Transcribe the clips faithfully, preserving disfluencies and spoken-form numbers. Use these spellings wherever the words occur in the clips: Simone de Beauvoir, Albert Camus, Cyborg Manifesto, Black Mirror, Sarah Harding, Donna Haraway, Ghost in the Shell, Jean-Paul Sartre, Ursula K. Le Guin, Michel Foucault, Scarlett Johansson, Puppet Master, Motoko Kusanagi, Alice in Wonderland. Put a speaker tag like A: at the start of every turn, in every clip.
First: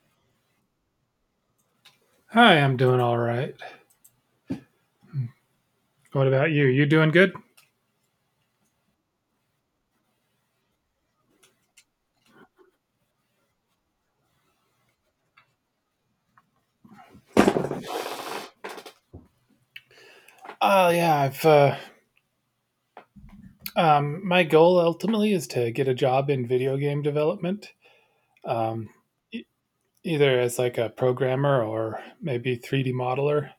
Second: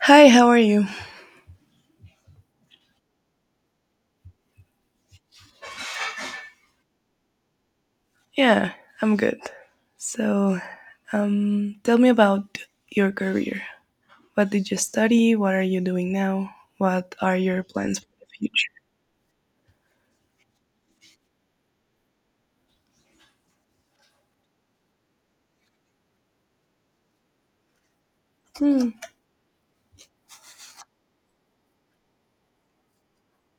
A: Hi, how are you?
B: Hi, I'm doing all right. What about you? You doing good?
A: Yeah, I'm good. So, um, tell me about your career. What did you study? What are you doing now? What are your plans for the future?
B: Uh, yeah, I've uh, um, My goal ultimately is to get a job in video game development, um,
A: Hmm.
B: e- either as like a programmer or maybe three D modeler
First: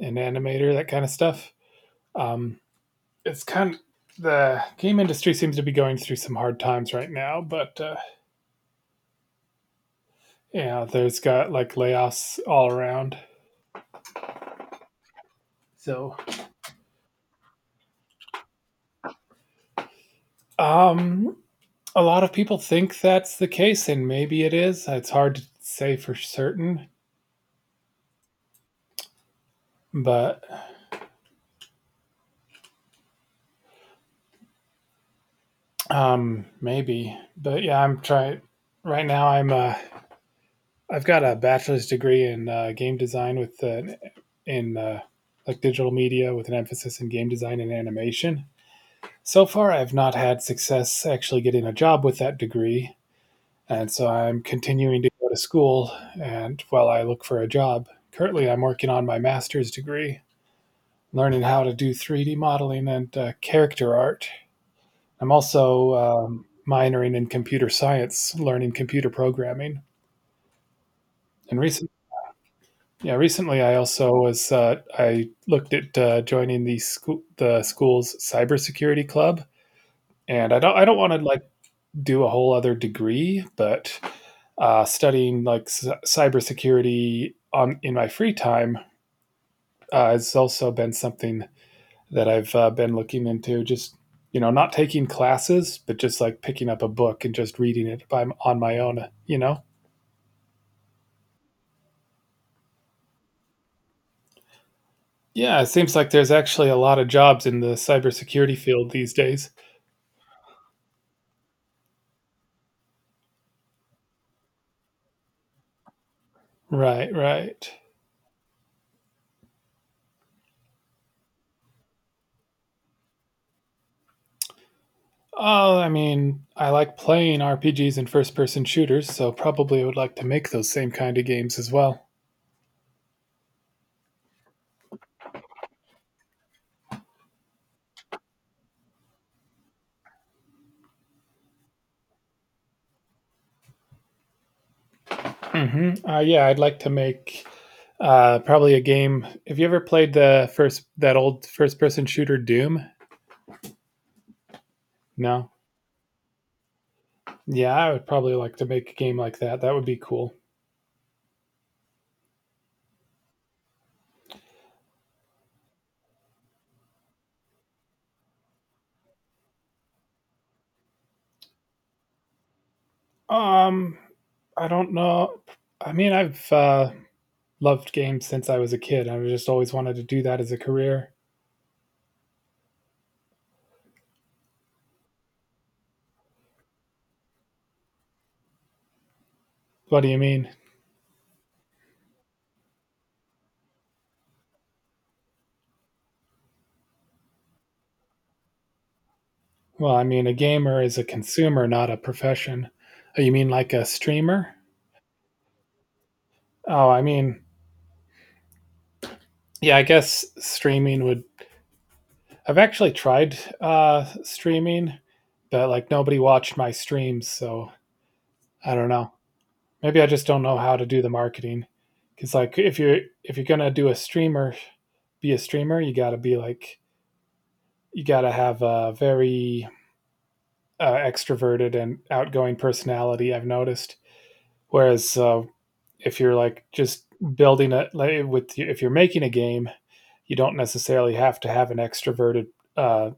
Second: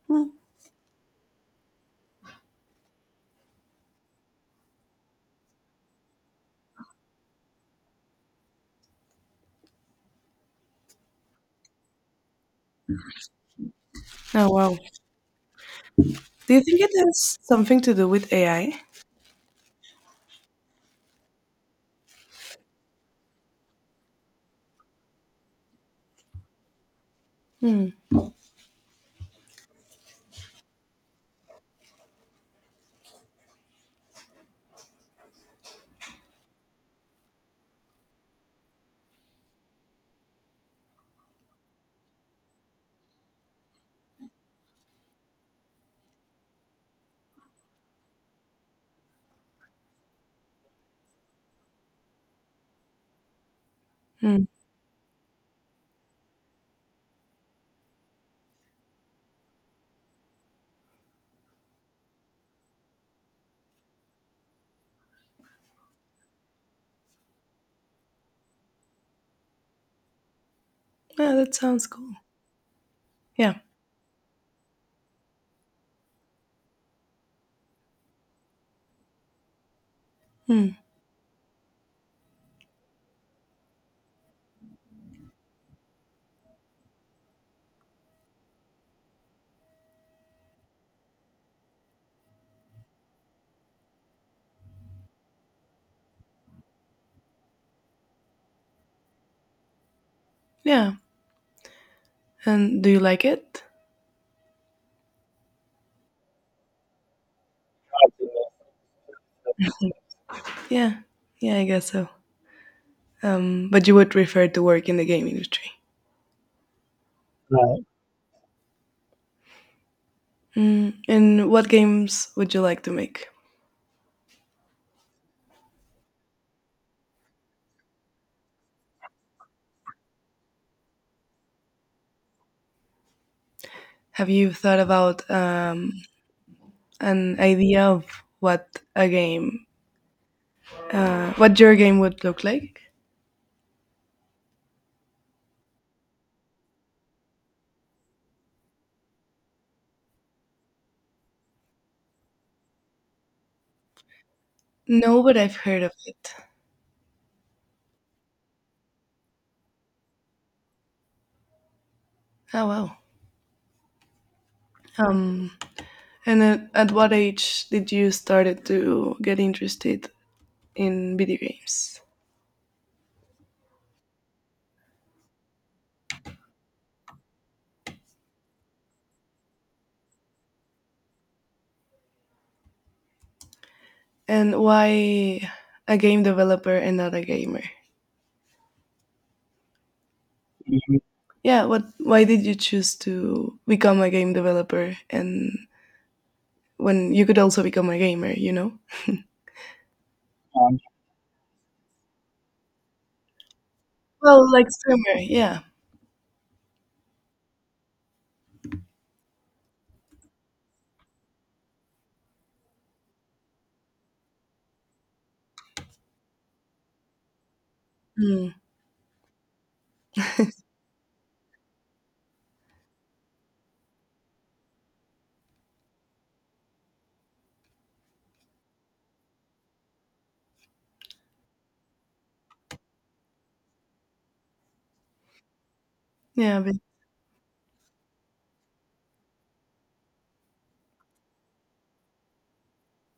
B: and animator, that kind of stuff. Um, it's kind of The game industry seems to be going through some hard times right now, but uh, yeah, there's got like layoffs all around.
A: Oh, wow.
B: So,
A: Do you think it has something to do with A I?
B: um, a lot of people think that's the case, and maybe it is. It's hard to say for certain,
A: Hmm.
B: but um, maybe. But yeah, I'm trying right now. I'm uh, I've got a bachelor's degree in uh, game design with an in uh, like digital media with an emphasis in game design and animation. So far, I've not had success actually getting a job with that degree, and so I'm
A: Hmm.
B: continuing to go to school and while I look for a job. Currently, I'm working on my master's degree learning how to do three D modeling and uh, character art. I'm also um, minoring in computer science, learning computer programming.
A: Yeah, that
B: And
A: sounds
B: recent,
A: cool.
B: yeah,
A: Yeah.
B: recently I also was uh, I looked at uh, joining the school the school's cybersecurity club. And I don't
A: Hmm.
B: I don't want to like do a whole other degree, but uh, studying like c- cybersecurity on in my free time uh, has also been something that I've uh, been looking into. Just you know, not taking classes, but just like picking up a book and just reading it by on my own. You know,
A: Yeah. And do you like it?
B: yeah, it seems like there's actually a lot of jobs in the cybersecurity field these days.
A: Yeah. Yeah, I guess so. Um, but you would prefer to work in the game industry.
B: Right, right.
A: Right. Mm, and what games would you like to make?
B: Oh, I mean, I like playing R P Gs and first-person shooters, so probably I would like to make those same kind of games as well.
A: Have you thought about um, an idea of what a game, uh, what your game would look like?
B: hmm Uh, yeah, I'd like to make uh, probably a game. Have you ever played the first that old first-person shooter Doom?
A: No, but
B: No.
A: I've heard of it.
B: Yeah, I would probably like to make a game like that. That would be cool.
A: Oh, wow. Um, and at, at what age did you started to get interested in video games?
B: Um, I don't know. I mean, I've uh, loved games since I was a kid. I've just always wanted to do that as a career.
A: And why a game developer and not a gamer?
B: What do you mean?
A: Mhm. Yeah, what? Why did you choose to become a game developer and when you could also become a gamer? You know.
B: Well, I mean, a
A: Um,
B: gamer is a consumer, not a profession. Oh, you mean like a
A: Well,
B: streamer?
A: like streamer, yeah.
B: Oh, I mean, yeah, I guess streaming would. I've actually tried uh, streaming, but like nobody watched my streams, so
A: Mm.
B: I don't know. Maybe I just don't know how to do the marketing. Cause like if you're if you're gonna do a streamer, be a streamer, you gotta be like you gotta have a very uh, extroverted and outgoing personality. I've noticed. Whereas uh, if you're
A: Yeah,
B: like
A: but
B: just building it like with if you're making a game, you don't necessarily have to have an extroverted, uh,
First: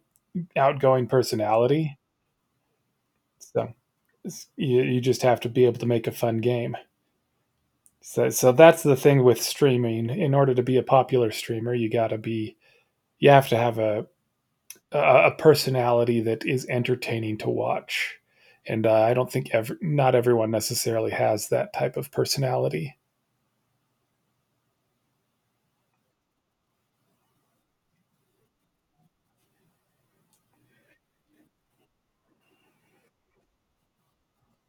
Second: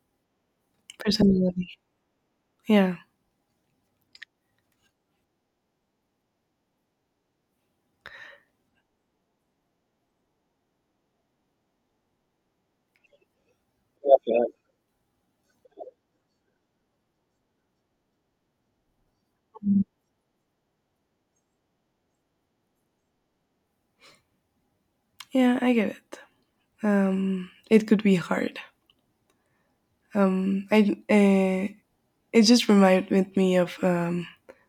B: outgoing
A: personality.
B: personality.
A: Yeah.
B: So you you just have to be able to make a fun game. So so that's the thing with streaming. In order to be a popular streamer, you got to be you have to have a
A: Yeah, yeah.
B: a a personality that is entertaining to watch. And uh, I don't think ever not everyone necessarily has that type of personality.
A: Yeah, I get it. Um, it could be hard. Um, I uh, it just reminded me of. Um,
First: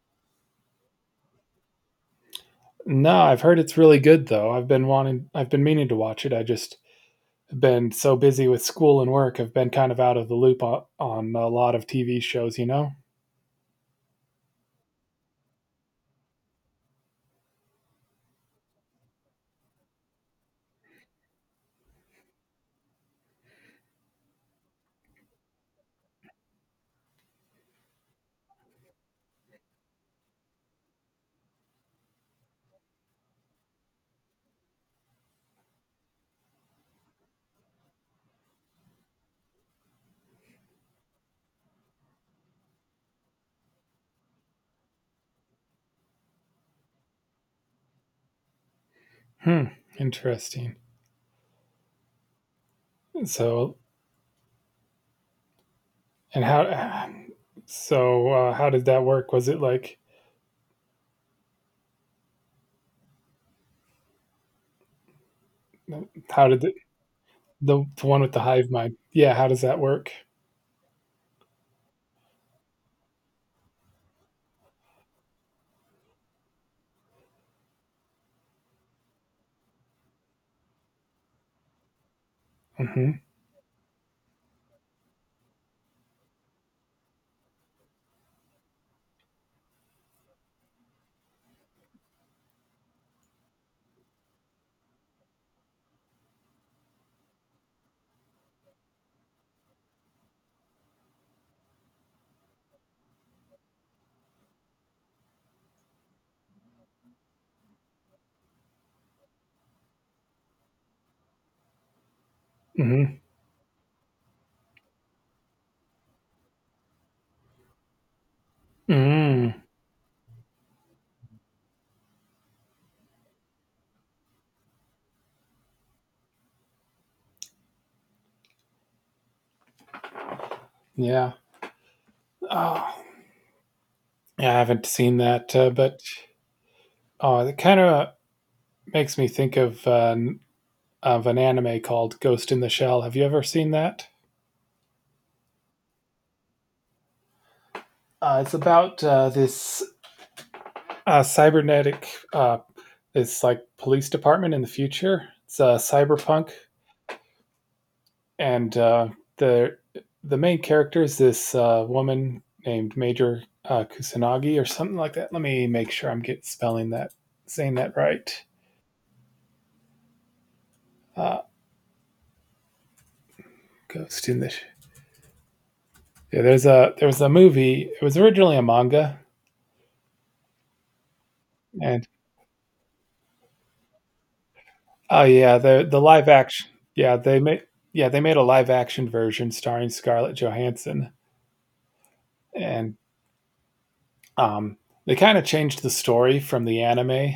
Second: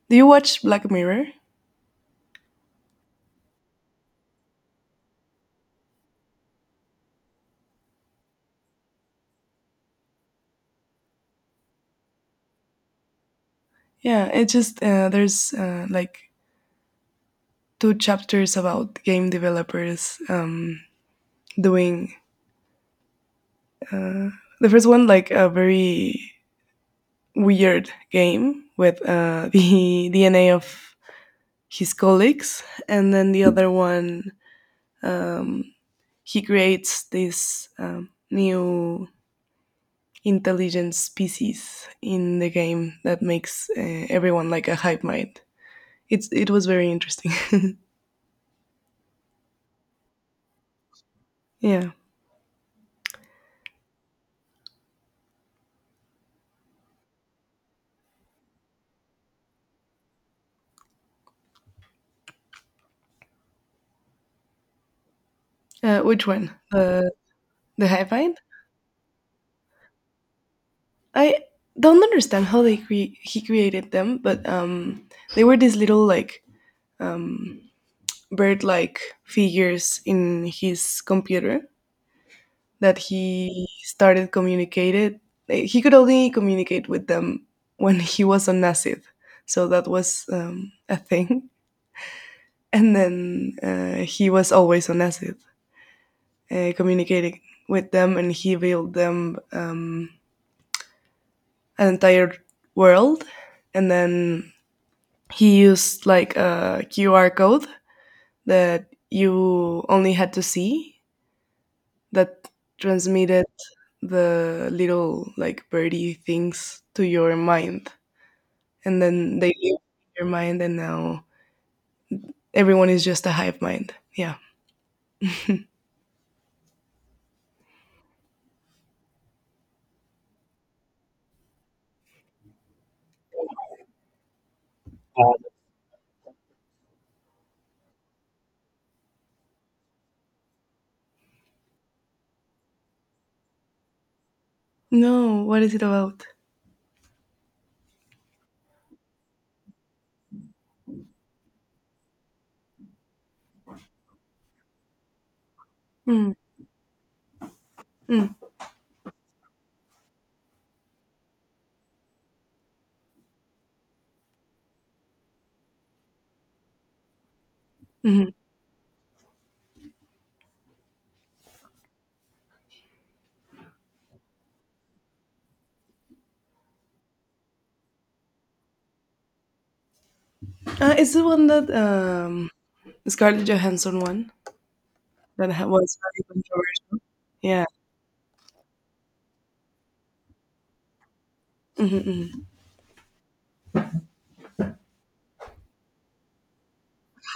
A: Do you watch Black Mirror?
B: No, I've heard it's really good though. I've been wanting I've been meaning to watch it. I just been so busy with school and work. I've been kind of out of the loop on, on a lot of T V shows, you know.
A: Yeah, it just uh, there's uh, like two chapters about game developers um, doing uh, the first one like a very weird game with uh, the D N A of his colleagues, and then the other one. Um, he creates this um, new intelligent species in the game that makes uh, everyone like a hive mind. It's it was very interesting.
B: Hmm, interesting.
A: Yeah.
B: So And how? So uh, how did that work? Was it like
A: Uh, which
B: How
A: one?
B: did the
A: The
B: the,
A: the
B: the
A: hive
B: one with
A: mind?
B: the hive mind? Yeah, how does that work?
A: I don't understand how they cre- he created them, but um, they were these little like um, bird like figures in his computer that
B: hmm
A: he started communicated eh, he could only communicate with them when he was on Nasib. So that was um, a thing. And then uh, he was always on Nasib, uh, communicating with them, and he built them um, an entire world. And then he used like a Q R code that you only had to see, that
B: hmm
A: transmitted the little like birdie things to your mind, and then they
B: Mm,
A: live in your mind and now everyone is just a hive mind. Yeah.
B: yeah. Oh, yeah, I haven't seen
A: Uh,
B: that, uh, but oh, it kind of makes me think of uh, of an anime called Ghost in the Shell. Have you ever seen that?
A: no, what is it about?
B: Uh, it's about uh, this uh, cybernetic, uh, this like police department in the future. It's uh,
A: Mm.
B: cyberpunk,
A: Mm.
B: and uh, the the main character is this uh, woman named Major uh, Kusanagi or something like that. Let me make sure I'm get spelling that saying that
A: Mhm.
B: right. Uh, Ghost in the Yeah. There's a there was a movie. It was originally a manga,
A: Uh, it's the one that
B: and
A: um Scarlett Johansson one,
B: oh
A: that
B: yeah,
A: ha-
B: the
A: was
B: the
A: very
B: live action.
A: controversial.
B: Yeah, they
A: Yeah.
B: made yeah they made a live action version starring Scarlett Johansson,
A: Hmm.
B: and um, they kind of changed the story from the anime,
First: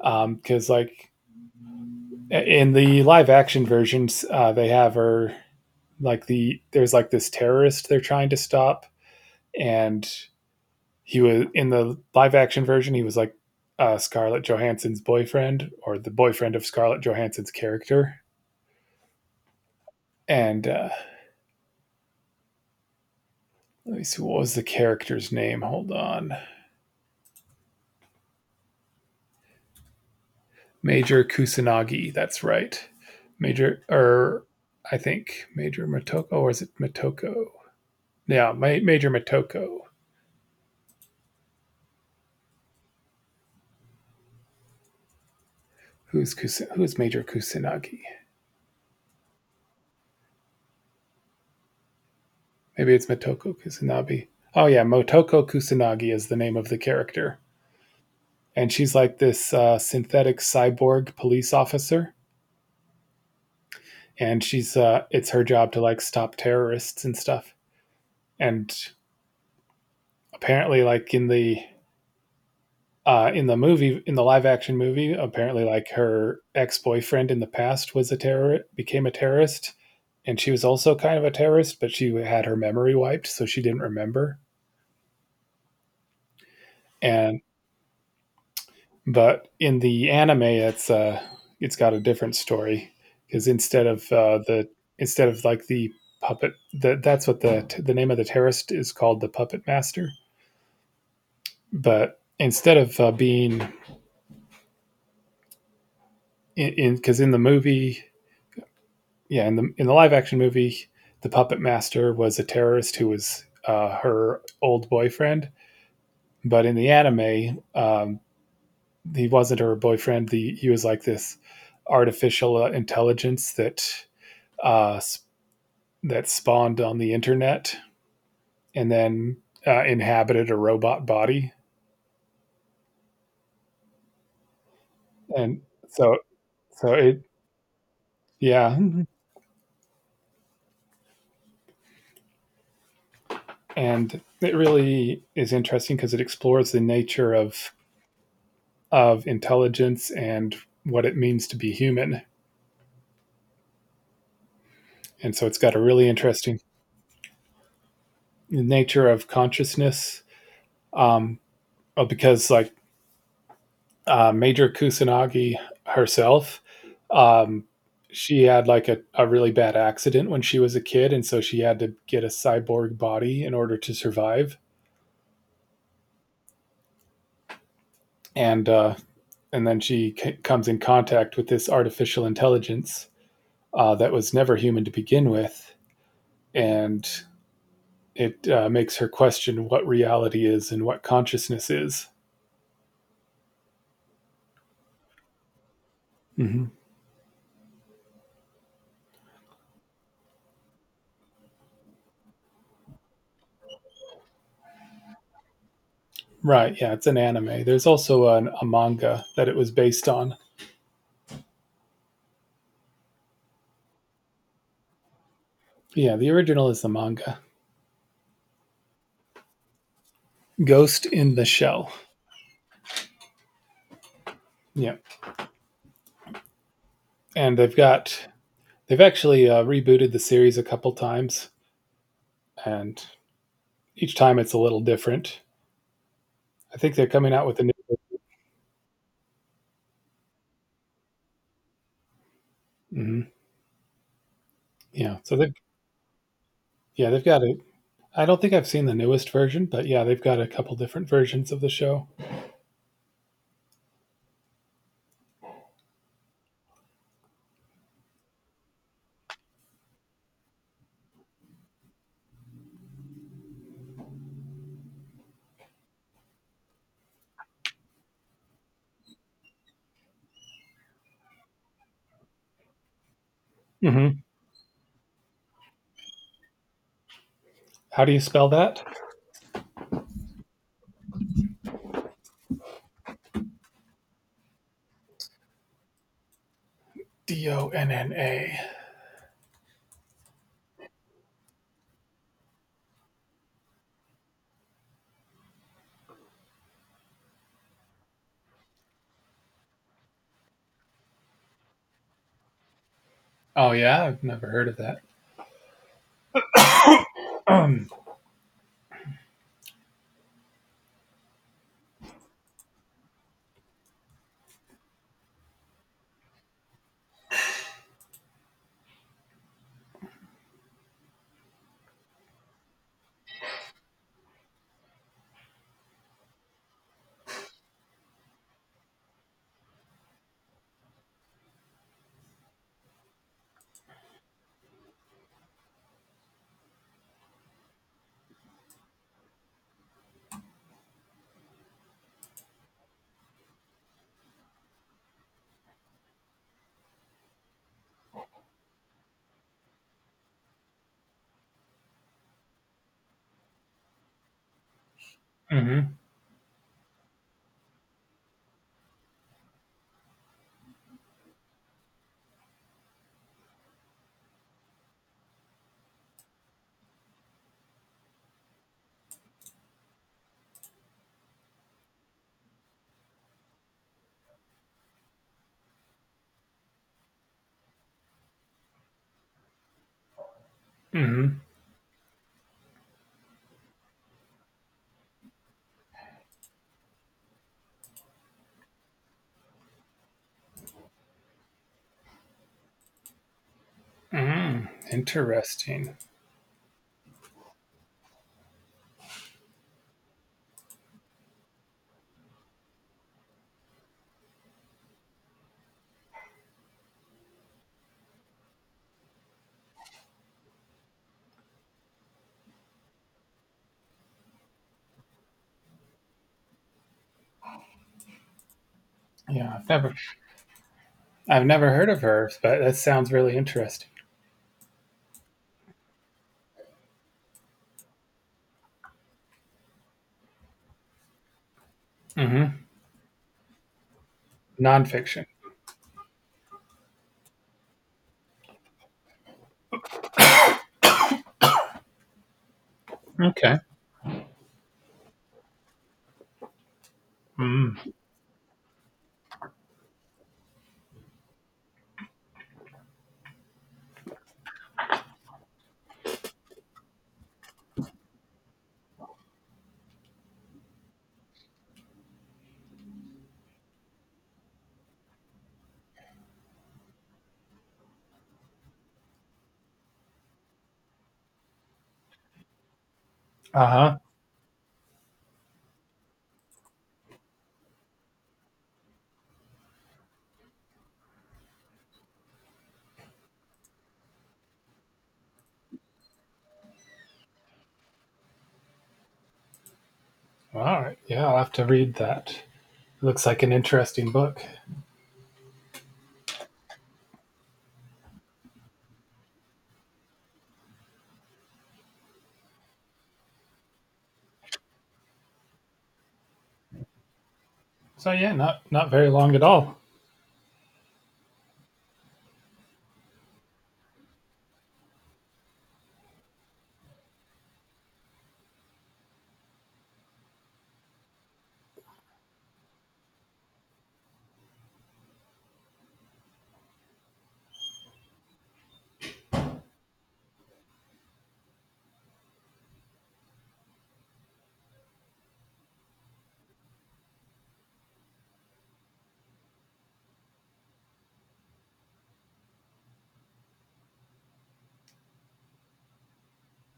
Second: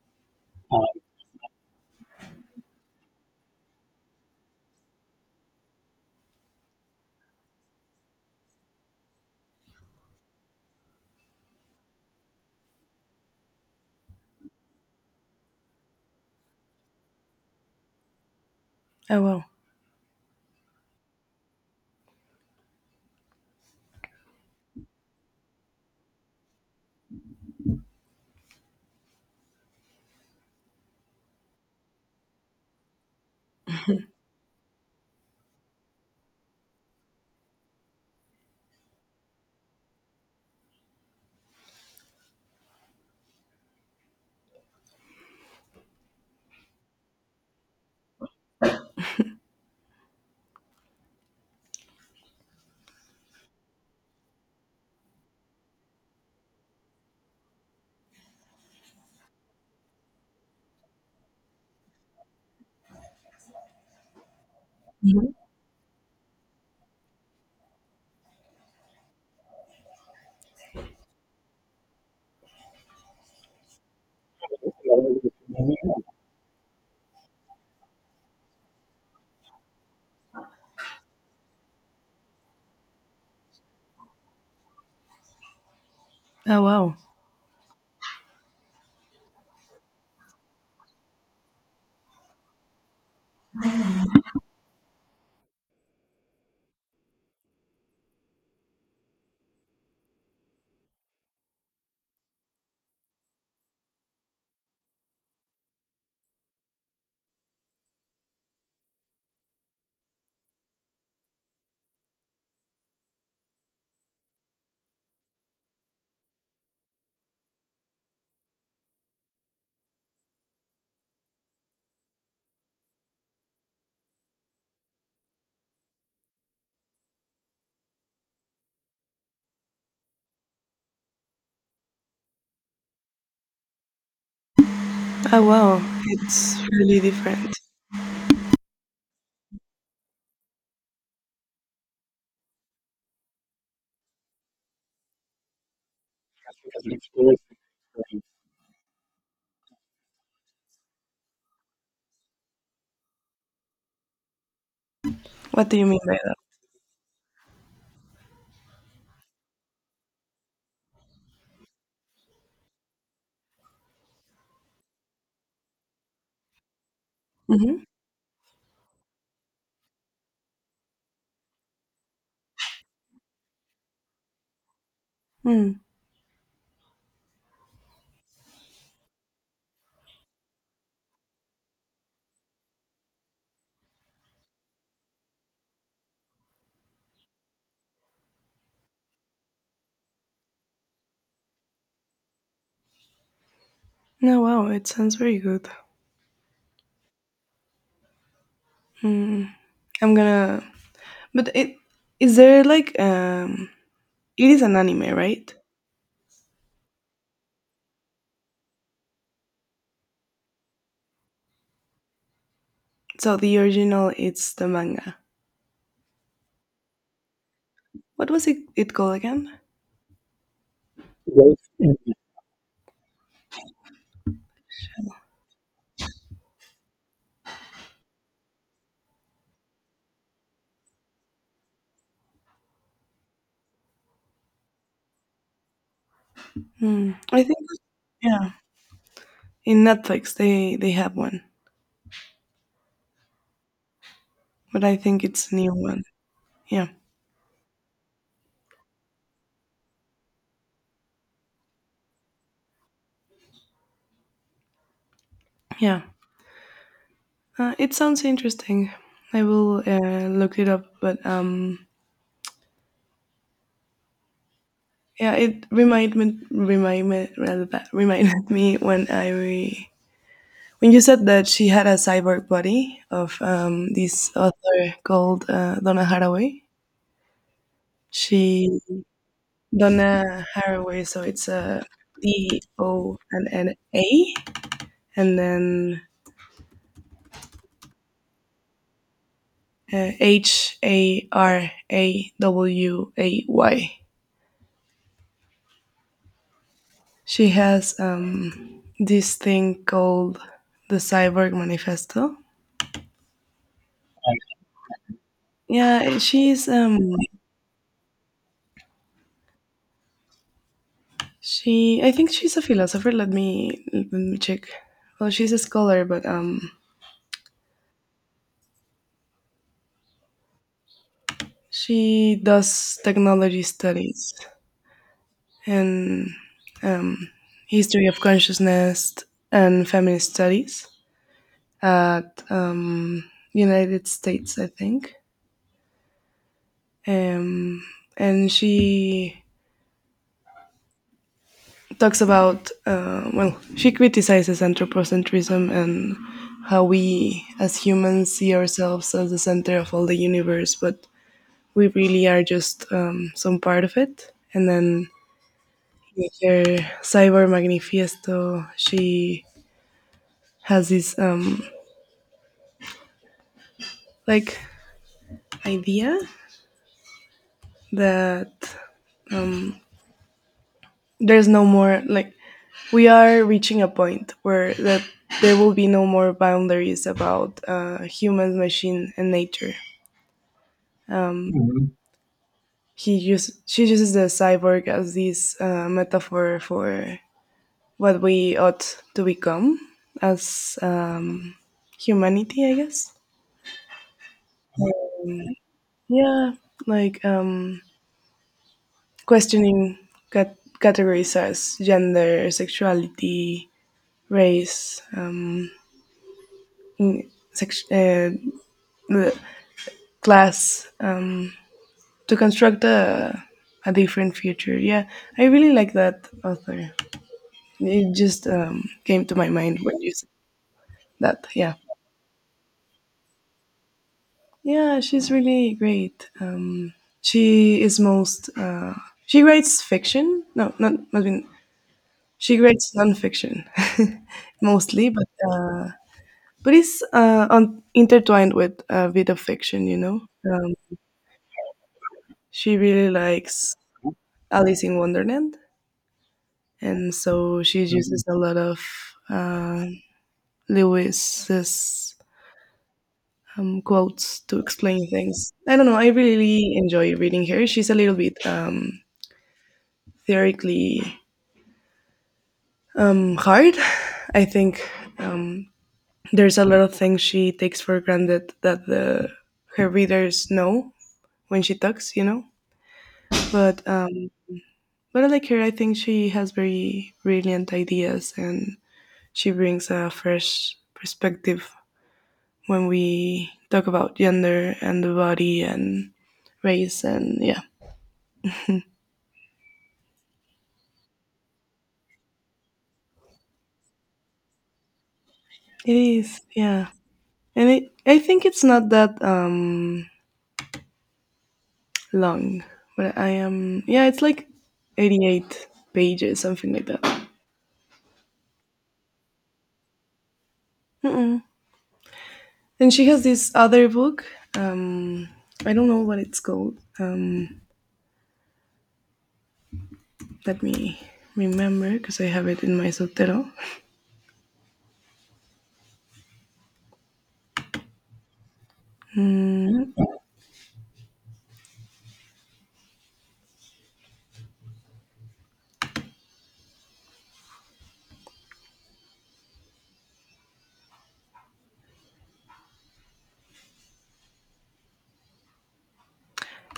B: um, because like in the live action versions, uh, they have her like the there's like this terrorist they're trying to stop, and he was in the live action version. He was like uh, Scarlett Johansson's boyfriend, or the boyfriend of Scarlett Johansson's character.
A: Oh, wow.
B: And uh, let me see, what was the character's name, hold on? Major Kusanagi, that's right. major or I think Major Motoko, or is it Motoko? Yeah, Ma- Major Motoko. Who's Kus- who's Major Kusanagi? Maybe it's Motoko Kusanagi. Oh yeah, Motoko Kusanagi is the name of the character, and she's like this uh, synthetic cyborg police officer, and she's uh, it's
A: Mhm.
B: her job to like stop terrorists and stuff. And apparently, like in the uh, in the movie, in the live action movie, apparently, like her ex boyfriend in the past was a terrorist, became a terrorist, and she was also kind of a terrorist, but she had her memory wiped, so she didn't remember.
A: Oh, wow.
B: And but in the anime, it's uh it's got a different story, because instead of uh the instead of like the puppet, that that's what the the name of the terrorist is called, the puppet master. But instead of uh, being in because in, in the movie, yeah, in the in the live action movie, the puppet master was a terrorist who was uh, her old boyfriend. But in the anime, um, he wasn't her boyfriend. The, he was like this artificial uh, intelligence that uh, that spawned on the internet, and then uh, inhabited a robot body,
A: Oh,
B: and
A: wow.
B: so
A: It's
B: so
A: really
B: it
A: different.
B: yeah, and it really is interesting because it explores the nature of of intelligence and what it means to be human, and so it's
A: What
B: got
A: do
B: a
A: you mean
B: really
A: by that?
B: interesting nature of consciousness. um, uh, because like uh, Major Kusanagi herself. Um,
A: Mm-hmm.
B: she had like a, a really bad accident when she was a kid, and so she had to get a cyborg body in order to survive.
A: Mm.
B: And uh, and then she c- comes in contact with this artificial intelligence uh, that was never human to begin with, and it uh, makes her question what reality is and what consciousness is.
A: No, wow, it sounds very good.
B: hmm
A: Mm. I'm gonna. But it, is there like um. It is an anime, right?
B: Right? Yeah, it's an anime. There's also an, a manga that it was based on.
A: So the original, it's the manga.
B: Yeah, the original is the manga.
A: What was it? It called again?
B: Ghost in the
A: Ghost
B: Shell.
A: in the.
B: Yeah, and they've got they've actually uh, rebooted the series a couple times, and each time it's a little different. I think they're
A: Mm.
B: coming
A: I
B: out
A: think,
B: with a new.
A: yeah. In Netflix, they they have one,
B: hmm
A: but I
B: Yeah,
A: think
B: so
A: it's
B: they've
A: new one. Yeah,
B: yeah they've got it. I don't think I've seen the newest version, but yeah, they've got a couple different versions of the show.
A: yeah. Uh, it sounds interesting. I will uh, look it up, but um, yeah, it reminded me, remind me rather, that reminded me when I When you said that she had a cyborg body of um,
B: hmm
A: this author called uh, Donna Haraway,
B: How do you
A: she
B: spell that?
A: Donna Haraway, so it's a D O N N A, and then
B: D O N N A.
A: uh, H A R A W A Y. She has um, this thing called the Cyborg Manifesto.
B: Oh yeah, I've never heard of that.
A: Yeah, she's um,
B: Um.
A: she, I think she's a philosopher. Let me let me check. Well, she's a scholar, but um, she does technology studies and um, history of consciousness and feminist studies at um, United States, I think. Um, and she talks about uh, well, she criticizes anthropocentrism and how we as humans see ourselves as the center of all the universe, but we really are just um, some part of it. And then
B: hmm
A: with her cyber manifiesto, she has this um, like idea that there's no more, like, we are reaching a point where that there will be no more boundaries about uh, humans, machine, and nature.
B: hmm
A: He use, she uses the cyborg as this uh, metaphor for what we ought to become as um, humanity, I guess.
B: hmm Interesting.
A: Yeah, like um, questioning cat- categories as gender, sexuality, race, um, in- sex- uh, the class, um, to construct a, a different future. Yeah, I really like that author. It just um, came to my
B: Yeah, I've
A: mind
B: never
A: when you said that.
B: I've never
A: Yeah.
B: heard of her, but that sounds really interesting.
A: Yeah, she's really great. Um, she is most. Uh, she writes fiction. No, not not she
B: Mhm.
A: writes nonfiction mostly,
B: Nonfiction.
A: but uh, but it's uh, on, intertwined with a bit of fiction, you know. Um, she really
B: Okay.
A: likes Alice in Wonderland, and so
B: Mm.
A: she uses a lot of uh, Lewis's um, quotes to explain things. I don't know. I really enjoy reading her. She's a little bit um, theoretically um, hard, I think. Um, There's a lot of things she takes for granted that the her readers know when she talks, you know. But
B: Uh-huh.
A: um, but I like her. I think she has very brilliant ideas, and she brings a fresh perspective when we talk about gender and the body and race and, yeah,
B: All right. Yeah, I'll have to read that. Looks like an interesting book.
A: it is, yeah. And it, I think it's not that um long, but I am, yeah. It's like eighty-eight pages, something like that.
B: So yeah, not not very long at all.
A: And she has this other book. Um, I don't know what it's called. Um, let me remember, because I have it in my sotero.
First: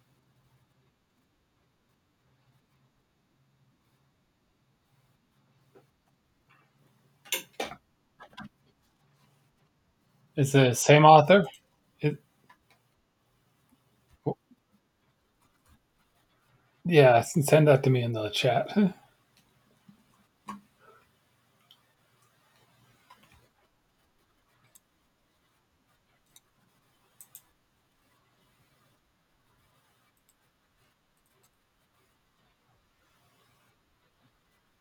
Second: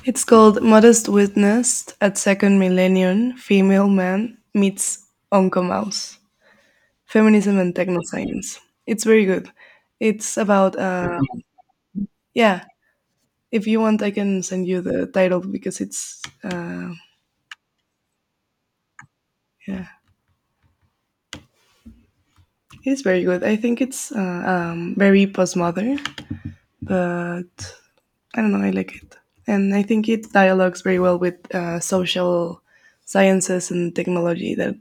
A: It's called Modest Witness at Second Millennium Female Man Meets Onco Mouse Feminism and Technoscience. It's very good. It's
B: Is the
A: about,
B: same
A: uh,
B: author? It,
A: yeah, if you want, I can send you the title because it's, uh,
B: yeah, s- send that to me in the chat.
A: yeah, it's very good. I think it's uh, um, very postmodern, but I don't know. I like it, and I think it dialogues very well with uh, social sciences and technology. That,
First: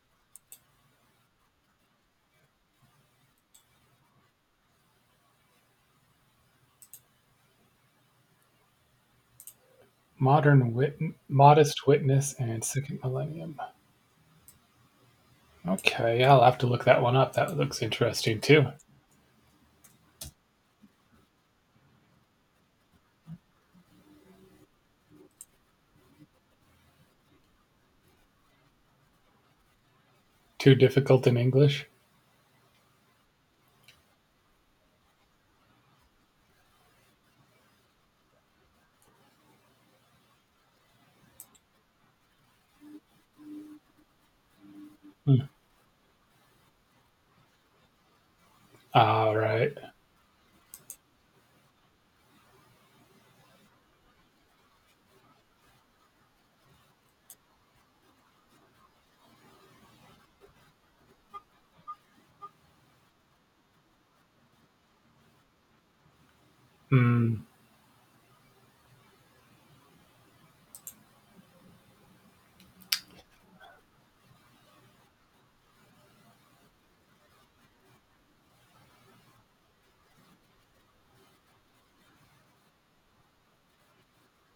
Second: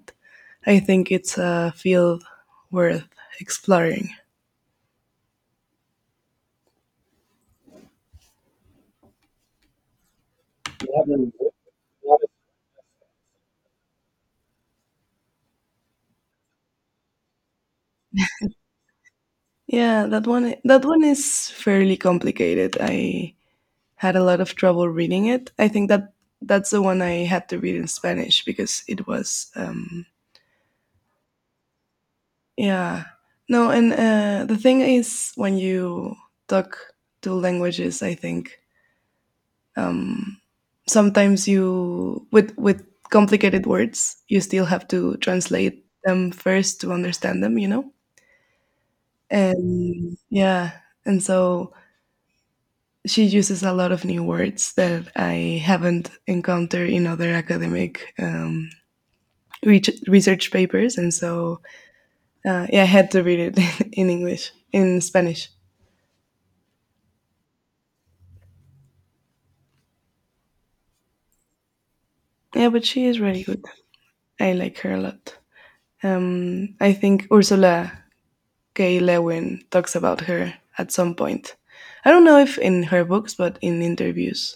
A: I think, it's a field worth exploring.
B: Modern wit, modest witness, and second millennium. Okay, I'll have to look that one up. That looks interesting too.
A: Yeah, that one, that one is fairly complicated. I had a lot of trouble reading it. I think that that's the one I had to read in Spanish because it was um,
B: Too difficult in English.
A: yeah. No, and uh, the thing is, when you talk two languages, I think um, sometimes you, with with complicated words, you still have to
B: Hmm.
A: translate them first to understand them. You know,
B: All right.
A: and, yeah, and so she uses a lot of new words that I haven't encountered in other academic um, reach research papers, and so uh, yeah, I had to read it in English, in Spanish.
B: Mm.
A: Yeah, but she is really good. I like her a lot. Um, I think Ursula K. Le Guin talks about her at some point. I don't know if in her books, but in interviews,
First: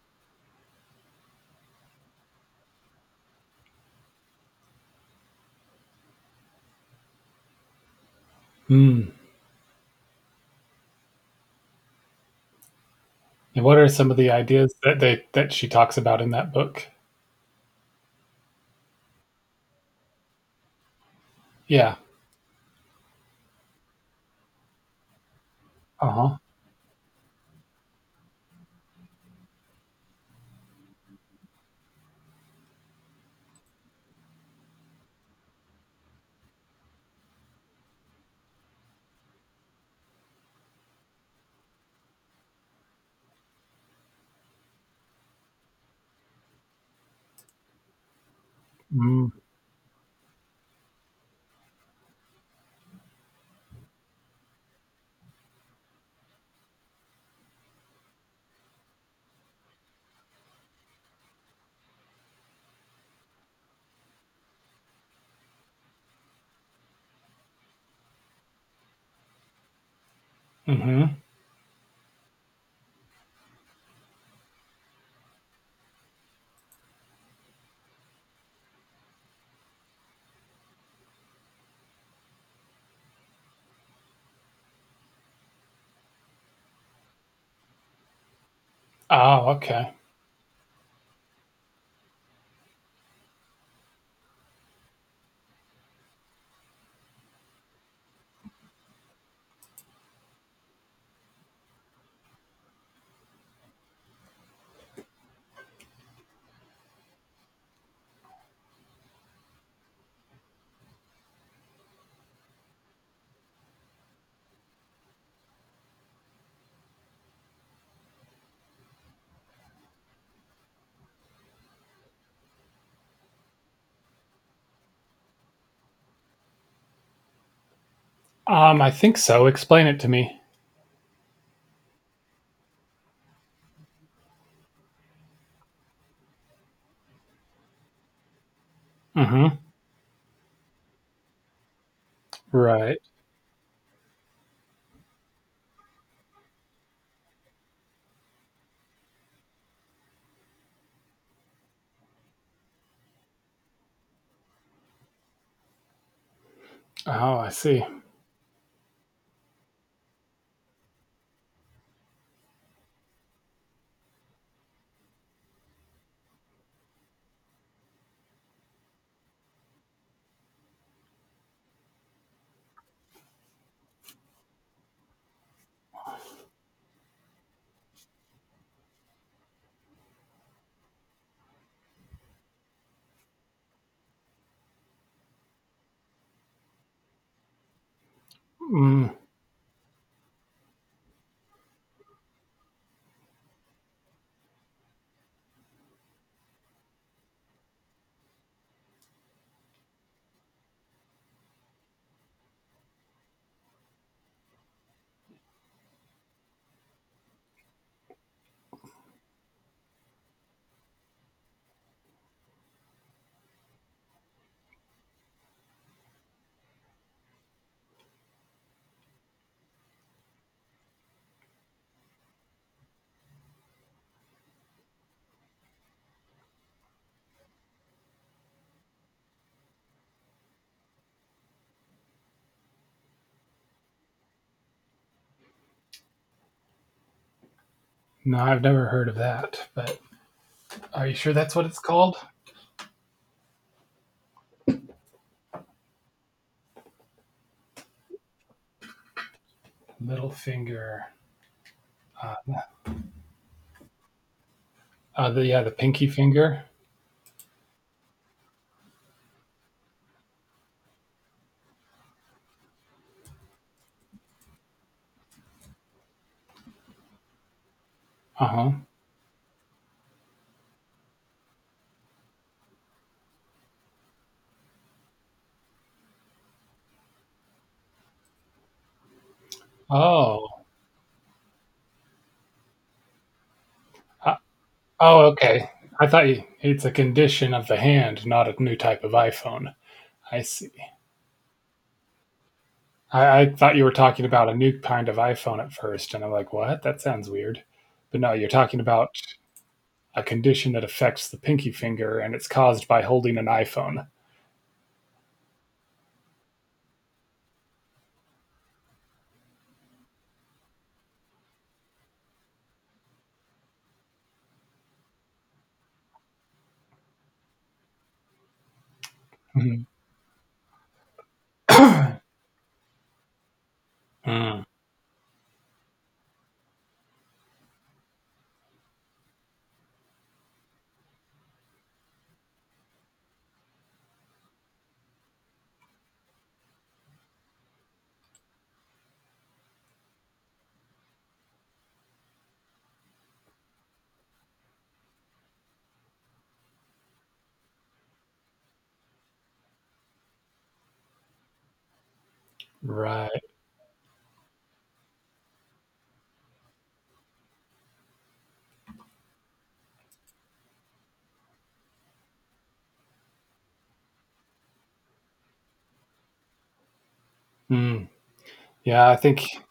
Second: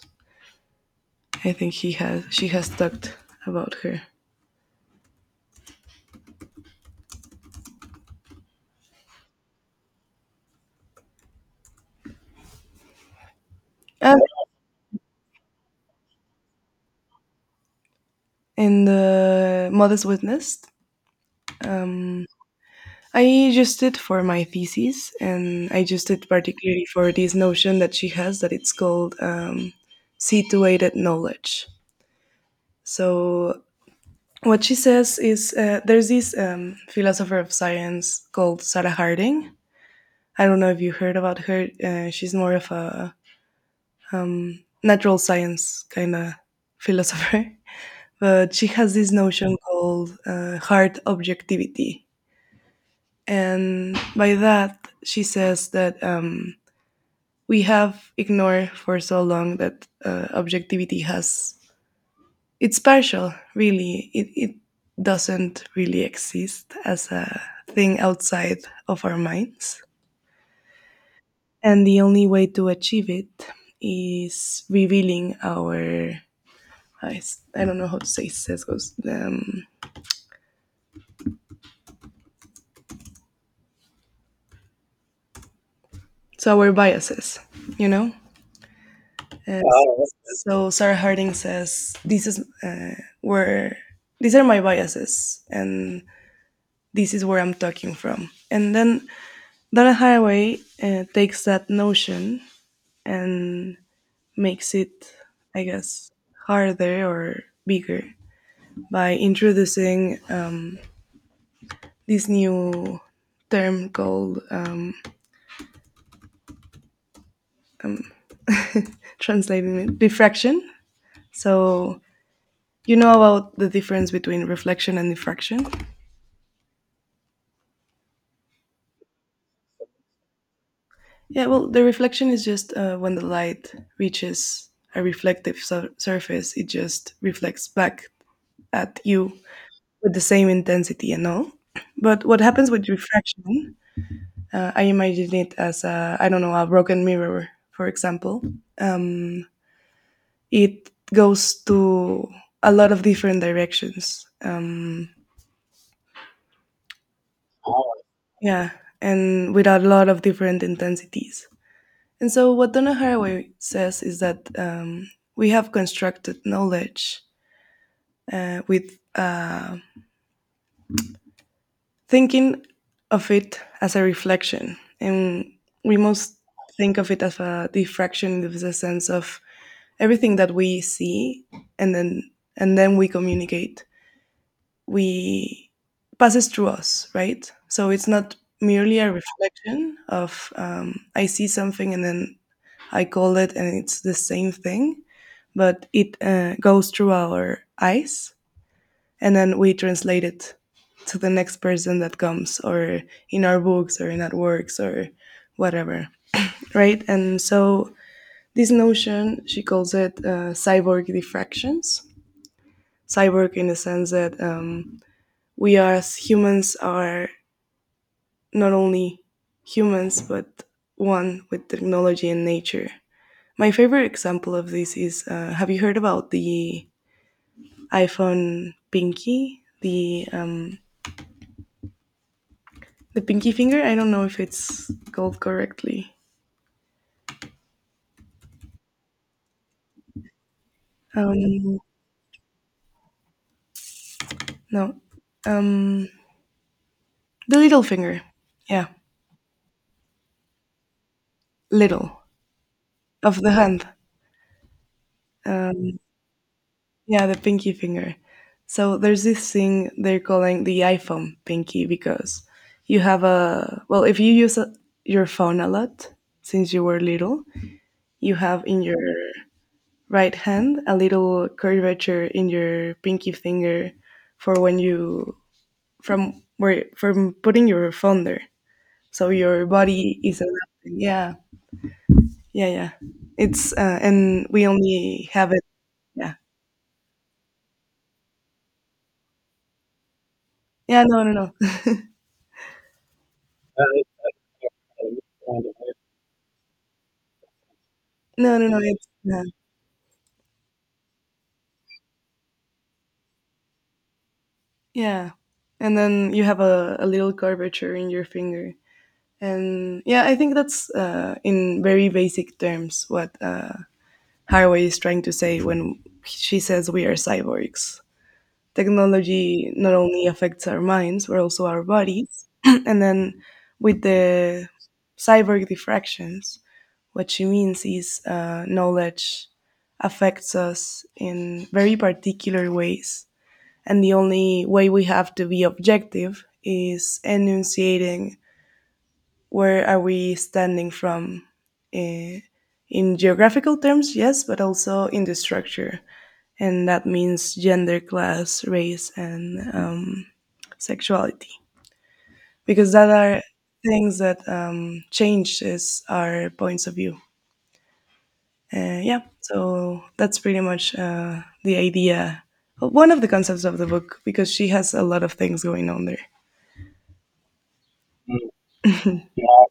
A: I think he has she has talked about her.
B: Mm. And what are some of
A: Um,
B: the ideas that they that she talks about in that book?
A: in the Modest Witness,
B: Yeah.
A: um, I used it for my thesis, and I used it
B: Uh-huh.
A: particularly for this notion that she has that it's called um, situated knowledge. So what she says is uh, there's this um, philosopher of science called Sarah Harding. I don't know if you heard about her. Uh, she's more of a natural science kind of philosopher, but she has this
B: Mm.
A: notion called uh, hard objectivity. And by that, she says that um, we have ignored for so long that uh, objectivity has, it's partial, really, it, it doesn't really exist as a thing outside of our minds,
B: Mhm.
A: and the only way to achieve it is revealing our i, s- I don't know how to say sesgos, um, so our biases, you know
B: Oh,
A: And
B: okay.
A: so Sarah Harding says this is uh, where these are my biases and this is where I'm talking from. And then Donna Haraway uh, takes that notion and makes it, I guess, harder or bigger, by introducing um, this new term called, um, translating it, diffraction. So you know about the difference between reflection and diffraction.
B: Um, I think so. Explain it to me.
A: Yeah, well, the reflection is just uh, when the light reaches a reflective sur- surface, it just reflects back at you
B: Mhm.
A: with the same intensity and all. But what happens with
B: Right.
A: refraction? Uh, I imagine it as a, I don't know, a broken mirror, for example. Um, it goes to a lot of different directions. Um,
B: Oh, I see.
A: yeah, and with a lot of different intensities. And so, what Donna Haraway says is that um, we have constructed knowledge, uh, with uh, thinking of it as a reflection, and we must think of it as a diffraction in the sense of everything that we see, and then and then we communicate, we passes through us, right? So it's not merely
B: Mm.
A: a reflection of, um, I see something and then I call it and it's the same thing, but it uh, goes through our eyes and then we translate it to the next person that comes, or in our books or in our works or whatever, right? And so this notion, she calls it uh, cyborg diffractions, cyborg in the sense that um, we are, as humans, are not only humans, but one with technology and nature. My favorite example of this is uh, have you heard about the iPhone pinky? The um, the pinky finger? I don't know if it's called correctly.
B: No, I've never heard of that, but are you sure that's what
A: Um,
B: it's called?
A: no. Um, the little finger. Yeah,
B: Middle finger.
A: little
B: Uh,
A: of the hand.
B: uh, the Yeah, the
A: Uh,
B: pinky finger.
A: Yeah, the pinky finger. So there's this thing they're calling the iPhone pinky because you have a well, if you use a, your phone a lot since you were little, you have
B: Uh-huh.
A: in your right hand a little curvature in your pinky finger for when you from where from putting your phone there. So your body is
B: Oh.
A: adapting. Yeah, yeah, yeah. It's uh,
B: Uh,
A: and we
B: oh,
A: only have it.
B: okay. I thought
A: Yeah,
B: you, it's a condition of the hand, not a new type of iPhone. I see.
A: yeah. No, no,
B: I, I thought you were talking about a new kind of iPhone
A: no.
B: at first, and I'm like, what? That sounds weird. But no, you're
A: No, no, no.
B: talking
A: It's
B: about
A: yeah,
B: a condition that affects the pinky finger, and it's caused by holding an iPhone.
A: yeah. And then you have a, a little curvature in your finger, and yeah, I think that's uh, in very basic terms what uh, Haraway is trying to say when she says we are cyborgs. Technology
B: Mm,
A: not only affects our minds but also our bodies, and then with
B: mm.
A: the cyborg diffractions, what she means is uh, knowledge affects us in very particular ways. And the only way we have to be objective is enunciating where are we standing from uh, in geographical terms, yes, but also in the structure. And that means gender, class, race, and um, sexuality. Because that
B: Right.
A: are things that um, changes our points of view. Uh, yeah, so that's pretty much uh, the idea. One of the concepts of the book, because she has a lot of things going on there.
B: Mm.
A: Mm.
B: Yeah, I think.
A: Yeah.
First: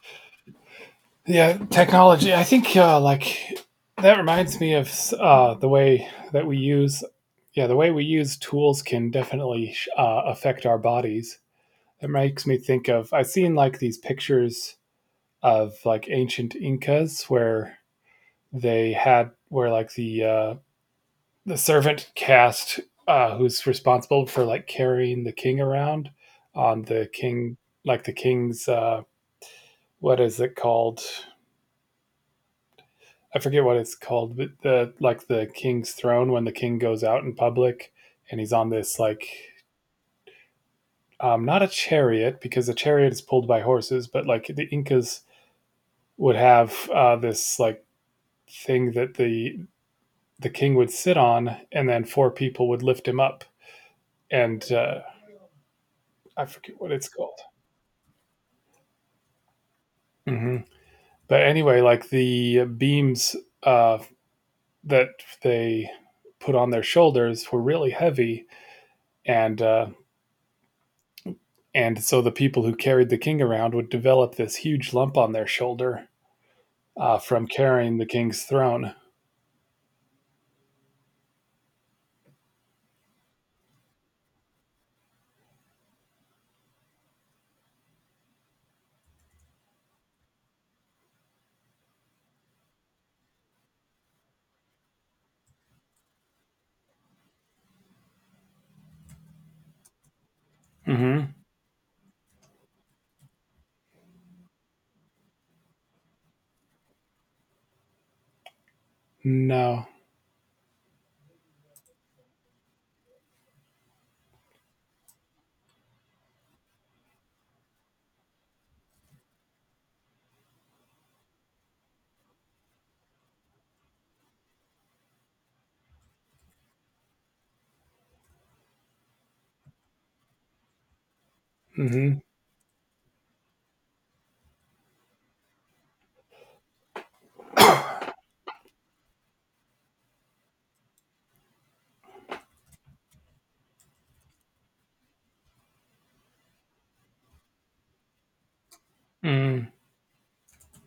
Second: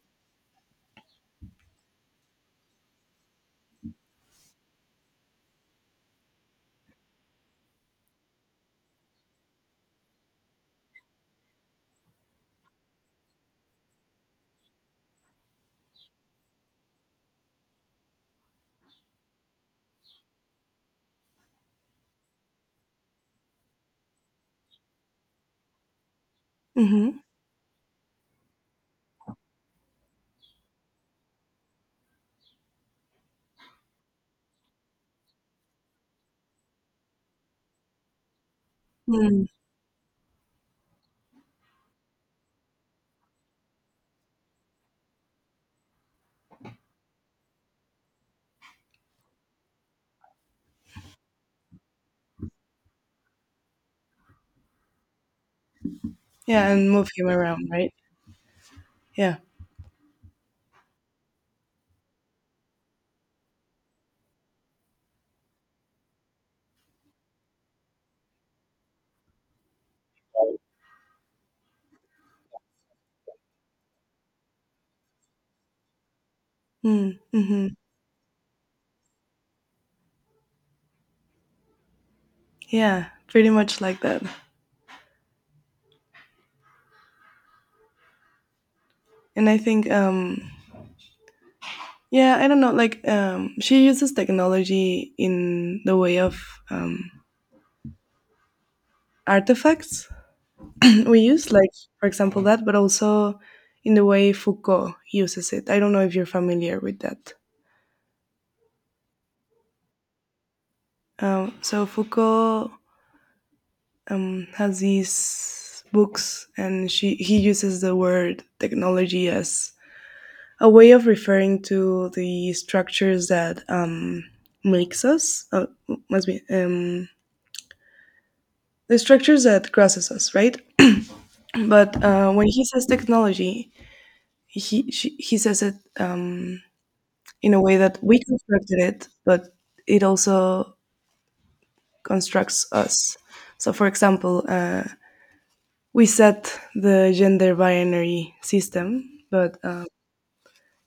B: Yeah, technology. I think uh, like that reminds me of uh, the way that we use. Yeah, the way we use tools can definitely uh, affect our bodies. It makes me think of I've seen like these pictures of like ancient Incas where they had where like the uh, the servant cast, uh, who's responsible for like carrying the king around, on the
A: Mhm.
B: king like the king's, uh, what is it called I forget what it's called, but the like the king's throne. When the king goes out in public and he's on this like
A: Mm.
B: um, not a chariot, because a chariot is pulled by horses, but like the Incas would have uh, this like thing that the the king would sit on, and then four people would lift him up, and uh, I
A: Yeah, mhm,
B: forget
A: and
B: what
A: move
B: it's
A: him
B: called.
A: around, right? Yeah.
B: hmm But anyway, like the beams uh, that they put on their shoulders were really heavy, and uh, and so the people who carried the king around would develop this huge lump on their shoulder, uh,
A: Mm.
B: from
A: Mhm.
B: carrying the king's throne.
A: Yeah, pretty much like that. And I think um yeah, I don't know, like um she uses technology in the way of um artifacts we
B: Mm-hmm.
A: use, like for example that, but also in the way Foucault uses it. I don't know if you're familiar with that.
B: No.
A: Um so Foucault um has these books and she he uses the word technology as a way of referring to the structures that um, makes us uh, must be um, the structures that crosses us right but
B: Mm-hmm.
A: uh, when he says technology he she, he says it um, in a way that we constructed it but it also constructs us. So for example uh, we set the gender binary system but
B: Mm-hmm.
A: uh,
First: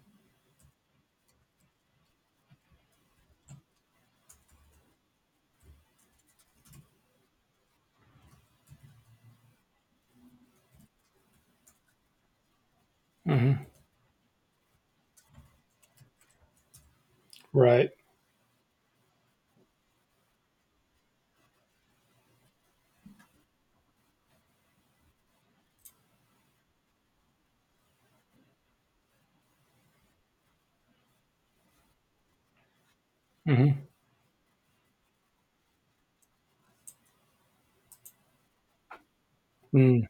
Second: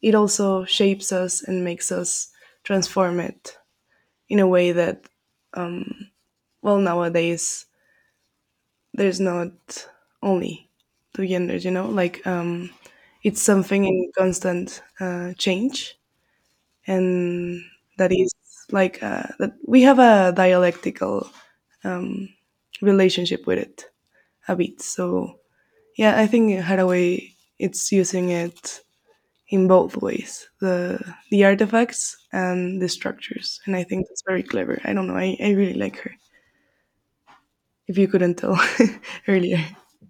A: it also shapes us and makes us transform it in a way that well nowadays there's not only two genders, you know, like um it's
B: Mm-hmm.
A: something in constant uh, change. And
B: Right.
A: that is like uh, that we have a dialectical um, relationship with it a bit. So yeah, I think Haraway it's using it in both ways, the the artifacts and the structures,
B: Mm-hmm.
A: and I think that's very clever. I don't know, i, I really like her if you couldn't tell earlier.
B: Mm.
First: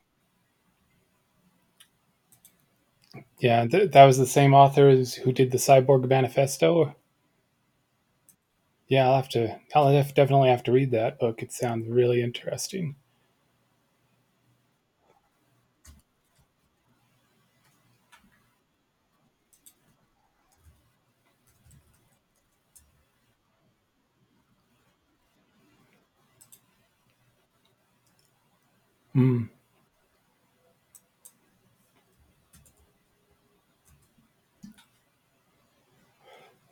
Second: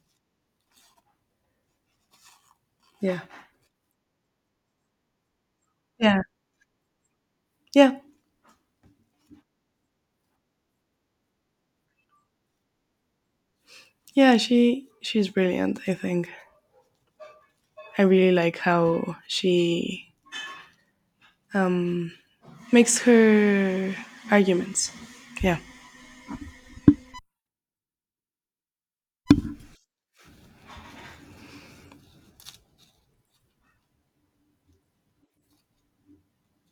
A: Yeah,
B: Yeah, th- that was the same author as who did the Cyborg
A: yeah.
B: Manifesto.
A: Yeah,
B: Yeah, I'll have to. I'll def- definitely have to read that book. It sounds really interesting.
A: yeah, she she's brilliant. I think I really like how she um, makes her arguments. Yeah.
B: Mm.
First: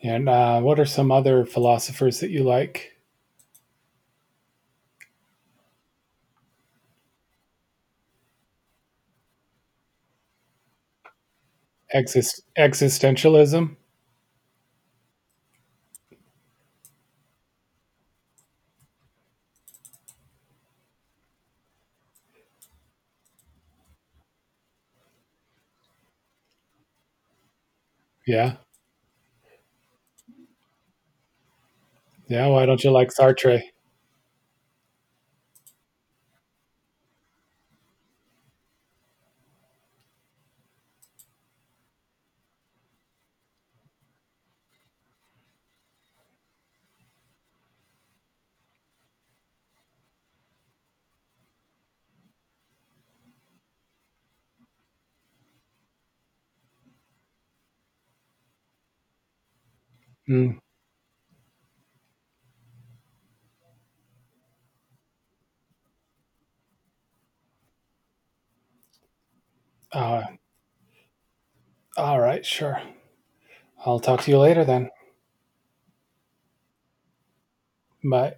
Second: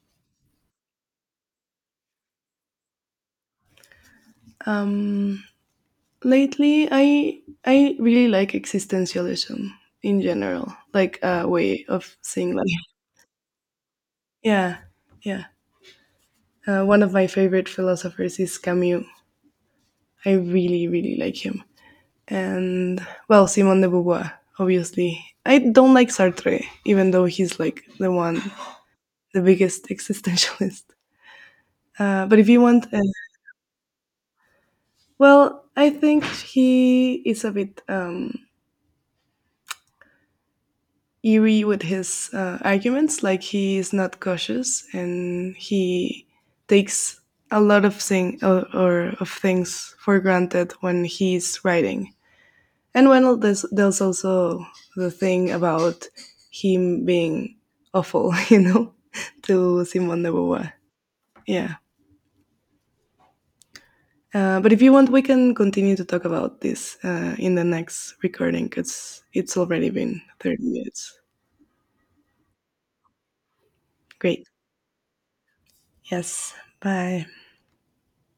B: And uh, what are some other philosophers that you like?
A: Um, lately, I I really like existentialism in general, like a way of
B: Exist-
A: seeing life.
B: existentialism.
A: Yeah, yeah. Uh, one of my favorite philosophers is Camus. I really, really like him. And well, Simone de Beauvoir, obviously. I don't like Sartre, even though he's like the one
B: Yeah.
A: the biggest existentialist. Uh, but
B: Yeah.
A: if you
B: Why don't you
A: want, uh,
B: like Sartre?
A: Well, I think he is a bit um, eerie with his uh, arguments. Like he is not cautious, and he takes a lot of thing or, or of things for granted when he's writing. And when there's, there's also the thing about him being awful, you know, to Simone de
B: Mm.
A: Beauvoir. Yeah. Uh, but if you want, we can continue to talk about this uh, in the next recording because it's already been
B: Uh,
A: thirty minutes.
B: all right. Sure. I'll talk to you
A: Great.
B: later then.
A: Yes. Bye.
B: Bye.